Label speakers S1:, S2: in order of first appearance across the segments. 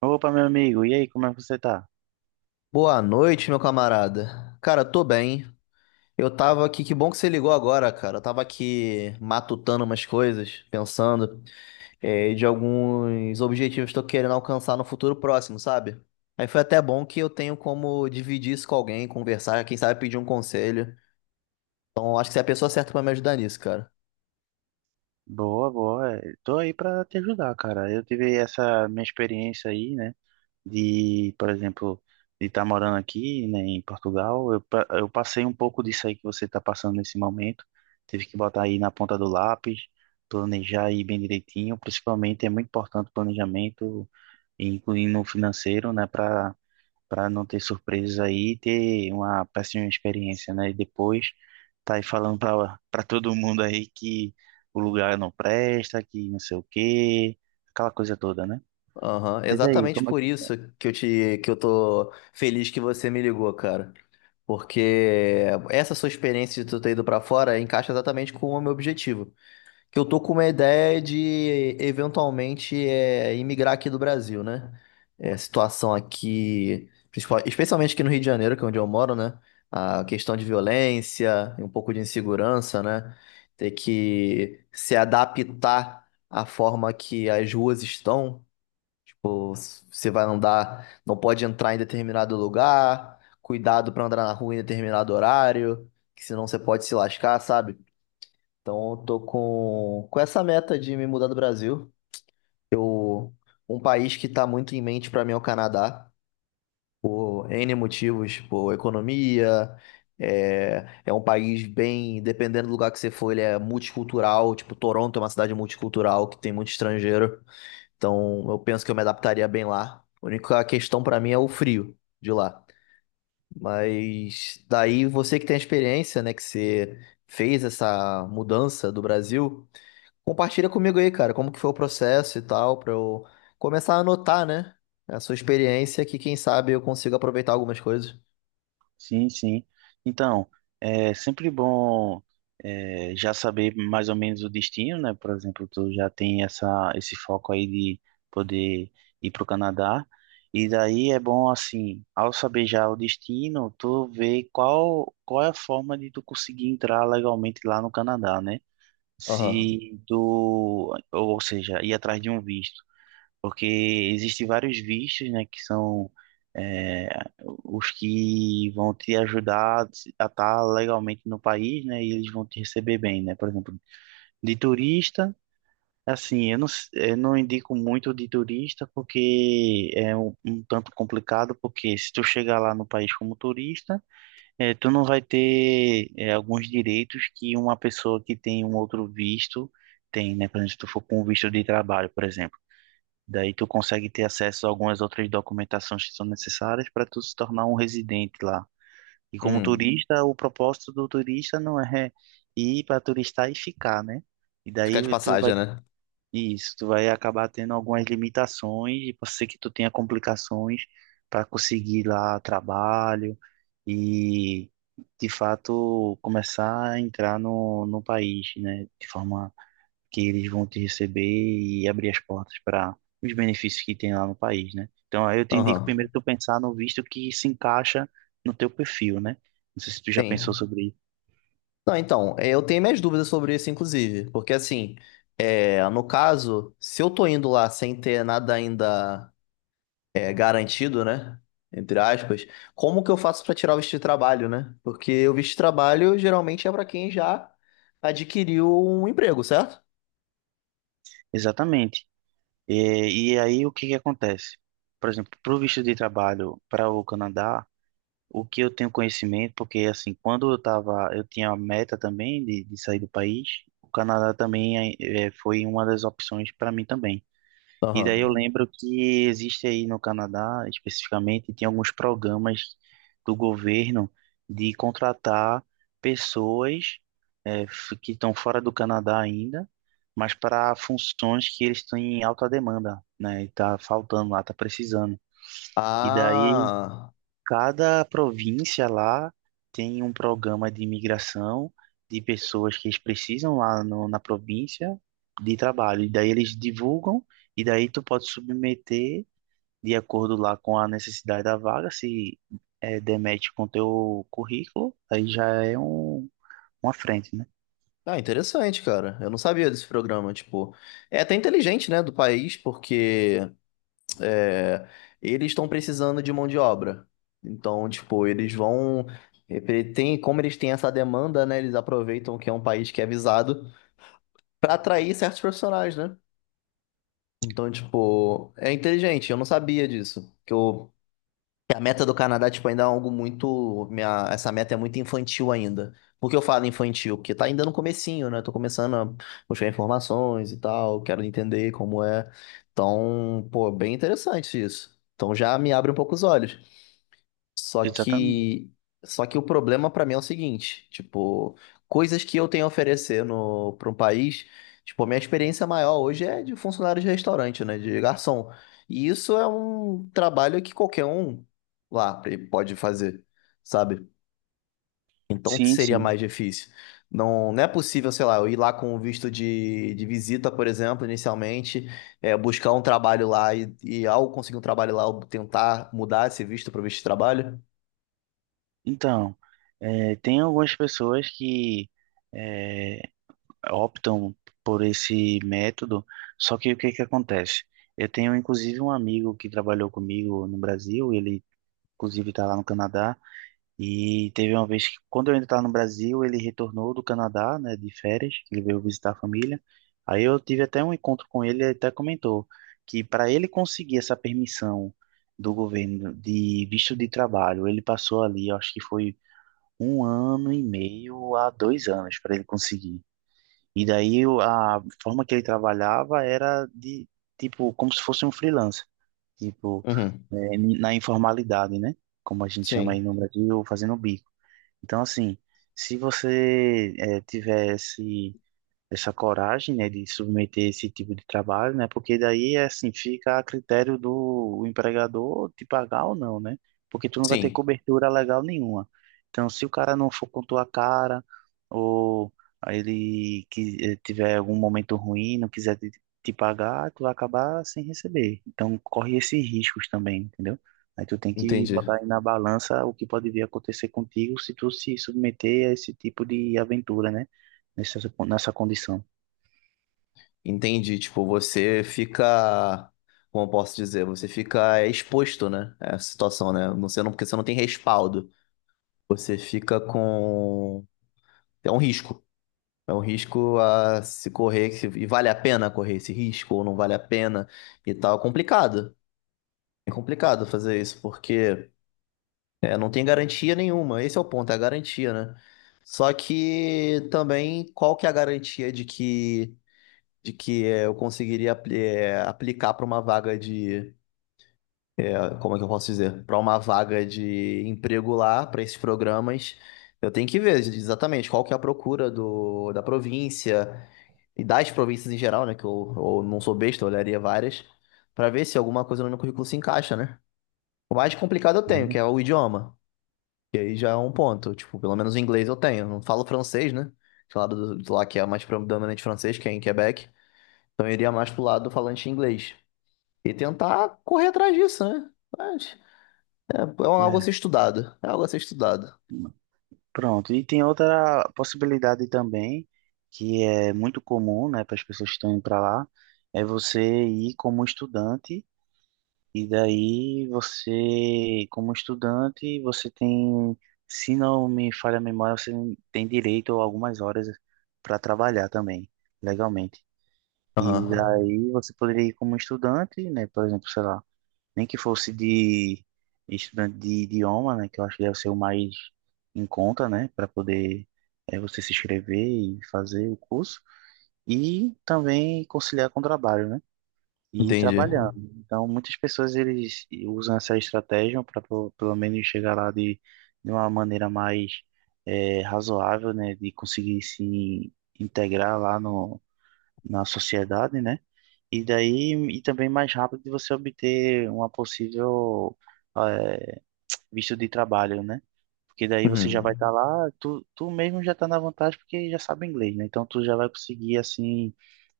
S1: Opa, meu amigo, e aí, como é que você tá?
S2: Boa noite, meu camarada. Cara, tô bem. Eu tava aqui, que bom que você ligou agora, cara. Eu tava aqui matutando umas coisas, pensando, de alguns objetivos que eu tô querendo alcançar no futuro próximo, sabe? Aí foi até bom que eu tenho como dividir isso com alguém, conversar, quem sabe pedir um conselho. Então, acho que você é a pessoa certa pra me ajudar nisso, cara.
S1: Boa, boa. Tô aí pra te ajudar, cara. Eu tive essa minha experiência aí, né? De, por exemplo, de estar morando aqui, né, em Portugal. Eu, eu passei um pouco disso aí que você tá passando nesse momento. Tive que botar aí na ponta do lápis, planejar aí bem direitinho. Principalmente é muito importante o planejamento, incluindo o financeiro, né? Pra Para não ter surpresas aí e ter uma péssima experiência, né? E depois tá aí falando para todo mundo aí que o lugar não presta, que não sei o quê, aquela coisa toda, né?
S2: Aham,
S1: Mas aí,
S2: exatamente
S1: como é.
S2: por isso que que eu tô feliz que você me ligou, cara. Porque essa sua experiência de tu ter ido pra fora encaixa exatamente com o meu objetivo. Que eu tô com uma ideia de eventualmente imigrar aqui do Brasil, né? É, a situação aqui, especialmente aqui no Rio de Janeiro, que é onde eu moro, né? A questão de violência e um pouco de insegurança, né? Ter que se adaptar à forma que as ruas estão. Você vai andar, não pode entrar em determinado lugar, cuidado pra andar na rua em determinado horário, que senão você pode se lascar, sabe? Então eu tô com essa meta de me mudar do Brasil. Eu, um país que tá muito em mente pra mim é o Canadá, por N motivos, por economia, é um país bem, dependendo do lugar que você for, ele é multicultural, tipo Toronto é uma cidade multicultural que tem muito estrangeiro. Então, eu penso que eu me adaptaria bem lá. A única questão pra mim é o frio de lá. Mas daí você que tem a experiência, né, que você fez essa mudança do Brasil, compartilha comigo aí, cara, como que foi o processo e tal, pra eu começar a anotar, né, a sua experiência, que quem sabe eu consigo aproveitar algumas coisas.
S1: Sim, sim. Então, é sempre bom é, já saber mais ou menos o destino, né? Por exemplo, tu já tem esse foco aí de poder ir para o Canadá. E daí é bom, assim, ao saber já o destino, tu vê qual é a forma de tu conseguir entrar legalmente lá no Canadá, né?
S2: Aham.
S1: Se tu, ou seja, ir atrás de um visto, porque existem vários vistos, né, que são é, os que vão te ajudar a estar legalmente no país, né, e eles vão te receber bem, né, por exemplo, de turista, assim, eu não indico muito de turista, porque é um tanto complicado, porque se tu chegar lá no país como turista, é, tu não vai ter é, alguns direitos que uma pessoa que tem um outro visto tem, né, por exemplo, se tu for com um visto de trabalho, por exemplo. Daí tu consegue ter acesso a algumas outras documentações que são necessárias para tu se tornar um residente lá. E como
S2: Uhum.
S1: turista, o propósito do turista não é ir para turistar e ficar, né? E
S2: Ficar de
S1: daí tu vai.
S2: passagem, né?
S1: Isso, tu vai acabar tendo algumas limitações e pode ser que tu tenha complicações para conseguir lá trabalho e de fato começar a entrar no país, né? De forma que eles vão te receber e abrir as portas para os benefícios que tem lá no país, né? Então, aí eu te indico
S2: Aham.
S1: primeiro tu pensar no visto que se encaixa no teu perfil, né? Não sei se tu já pensou
S2: Sim.
S1: sobre isso.
S2: Não, então, é, eu tenho minhas dúvidas sobre isso, inclusive, porque assim, no caso, se eu tô indo lá sem ter nada ainda garantido, né? Entre aspas, como que eu faço pra tirar o visto de trabalho, né? Porque o visto de trabalho geralmente é pra quem já adquiriu um emprego, certo?
S1: Exatamente. E aí, o que que acontece? Por exemplo, para o visto de trabalho para o Canadá, o que eu tenho conhecimento, porque assim, quando eu tava, eu tinha a meta também de sair do país, o Canadá também foi uma das opções para mim também. E daí eu
S2: Aham.
S1: lembro que existe aí no Canadá, especificamente, tem alguns programas do governo de contratar pessoas que estão fora do Canadá ainda, mas para funções que eles têm em alta demanda, né? E tá faltando lá, tá precisando. E daí.
S2: Ah,
S1: Cada província lá tem um programa de imigração de pessoas que eles precisam lá no- na província de trabalho. E daí eles divulgam, e daí tu pode submeter de acordo lá com a necessidade da vaga, se é, demete com teu currículo, aí uma frente, né?
S2: ah, interessante, cara. Eu não sabia desse programa, tipo, é até inteligente, né, do país, porque é, eles estão precisando de mão de obra. Então, tipo, eles vão. Ele Tem, como eles têm essa demanda, né? Eles aproveitam que é um país que é visado para atrair certos profissionais, né? Então, tipo, é inteligente. Eu não sabia disso. Que eu que A meta do Canadá, tipo, ainda é algo muito. Minha, essa meta é muito infantil ainda. Por que eu falo infantil? Porque tá ainda no comecinho, né? Tô começando a buscar informações e tal, quero entender como é. Então, pô, bem interessante isso. Então já me abre um pouco os olhos. Só
S1: Exatamente.
S2: que, só que o problema pra mim é o seguinte, tipo, coisas que eu tenho a oferecer no para um país, tipo, a minha experiência maior hoje é de funcionário de restaurante, né, de garçom. E isso é um trabalho que qualquer um lá pode fazer, sabe? Então
S1: Sim,
S2: seria
S1: sim.
S2: mais difícil. Não, não é possível, sei lá, eu ir lá com o visto de visita, por exemplo, inicialmente, é, buscar um trabalho lá e ao conseguir um trabalho lá, eu tentar mudar esse visto para visto de trabalho.
S1: Então, é, tem algumas pessoas que é, optam por esse método, só que o que que acontece? Eu tenho inclusive um amigo que trabalhou comigo no Brasil, ele inclusive está lá no Canadá, e teve uma vez que, quando eu ainda estava no Brasil, ele retornou do Canadá, né, de férias, que ele veio visitar a família. Aí eu tive até um encontro com ele, ele até comentou que para ele conseguir essa permissão do governo de visto de trabalho, ele passou ali, eu acho que foi um ano e meio a dois anos para ele conseguir. E daí a forma que ele trabalhava era de, tipo, como se fosse um freelancer, tipo,
S2: Uhum.
S1: é, na informalidade, né? Como a gente chama aí
S2: Sim,
S1: no Brasil, fazendo bico. Então, assim, se você é, tivesse essa coragem, né, de submeter esse tipo de trabalho, né, porque daí, assim, fica a critério do empregador te pagar ou não, né, porque tu não vai ter
S2: sim,
S1: cobertura legal nenhuma. Então, se o cara não for com tua cara, ou ele que tiver algum momento ruim, não quiser te pagar, tu vai acabar sem receber. Então, corre esses riscos também, entendeu? Aí tu tem que
S2: entendi.
S1: botar aí na balança o que pode vir a acontecer contigo se tu se submeter a esse tipo de aventura, né? Nessa, nessa condição.
S2: Entendi. Tipo, você fica, como eu posso dizer, você fica é, exposto, né? A essa situação, né? Você não, porque você não tem respaldo. Você fica com. É um risco. É um risco a se correr. E vale a pena correr esse risco ou não vale a pena e tal. É complicado. É complicado fazer isso, porque é, não tem garantia nenhuma. Esse é o ponto, é a garantia, né? Só que também, qual que é a garantia de que. De que é, eu conseguiria é, aplicar para uma vaga de, é, como é que eu posso dizer? Para uma vaga de emprego lá, para esses programas. Eu tenho que ver exatamente qual que é a procura da província e das províncias em geral, né? Eu não sou besta, eu olharia várias, para ver se alguma coisa no meu currículo se encaixa, né? O mais complicado eu
S1: Né?
S2: tenho, que é o idioma. E aí já é um ponto. Tipo, pelo menos o inglês eu tenho. Eu não falo francês, né? Do lá que é mais predominante francês, que é em Quebec. Então eu iria mais pro lado do falante inglês. E tentar correr atrás disso, né? Mas é algo a
S1: É.
S2: ser estudado. É algo a ser estudado.
S1: Pronto. E tem outra possibilidade também, que é muito comum, né, para as pessoas que estão indo para lá, é você ir como estudante, e daí você, como estudante, você tem, se não me falha a memória, você tem direito a algumas horas para trabalhar também, legalmente. E
S2: Aham.
S1: daí você poderia ir como estudante, né, por exemplo, sei lá, nem que fosse de estudante de idioma, né, que eu acho que deve ser o mais em conta, né, para poder é, você se inscrever e fazer o curso, e também conciliar com o trabalho, né, e ir
S2: Entendi.
S1: trabalhando. Então, muitas pessoas eles usam essa estratégia para pelo menos chegar lá de uma maneira mais é, razoável, né, de conseguir se integrar lá no na sociedade, né? E daí, e também mais rápido de você obter uma possível eh, visto de trabalho, né? Porque daí você já vai
S2: Uhum.
S1: estar lá, tu mesmo já está na vantagem porque já sabe inglês, né? Então tu já vai conseguir, assim,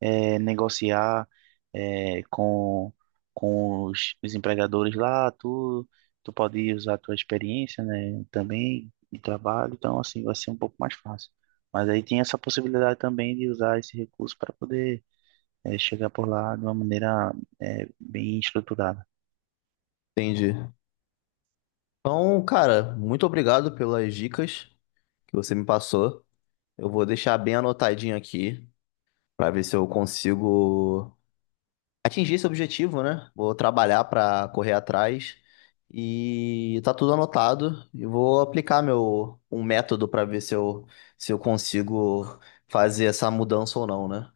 S1: eh, negociar eh, com, com os empregadores lá, tu, tu pode usar a tua experiência, né? Também de trabalho, então assim, vai ser um pouco mais fácil. Mas aí tem essa possibilidade também de usar esse recurso para poder é, chegar por lá de uma maneira é, bem estruturada.
S2: Entendi. Então, cara, muito obrigado pelas dicas que você me passou. Eu vou deixar bem anotadinho aqui pra ver se eu consigo atingir esse objetivo, né? Vou trabalhar para correr atrás e tá tudo anotado e vou aplicar meu um método para ver se eu consigo fazer essa mudança ou não, né?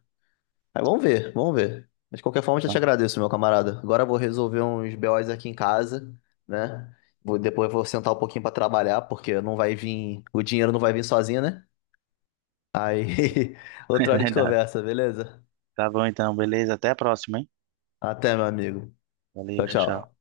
S2: Aí vamos ver, vamos ver. Mas de qualquer forma, já te
S1: Então,
S2: agradeço, meu camarada. Agora eu vou resolver uns BOs aqui em casa, né? Vou, depois eu vou sentar um pouquinho para trabalhar, porque não vai vir, o dinheiro não vai vir sozinho, né? Aí,
S1: é
S2: outra hora de
S1: verdade.
S2: conversa, beleza?
S1: Tá bom então, beleza? Até a próxima, hein?
S2: Até, meu amigo.
S1: Valeu,
S2: Tchau,
S1: tchau, tchau.
S2: tchau.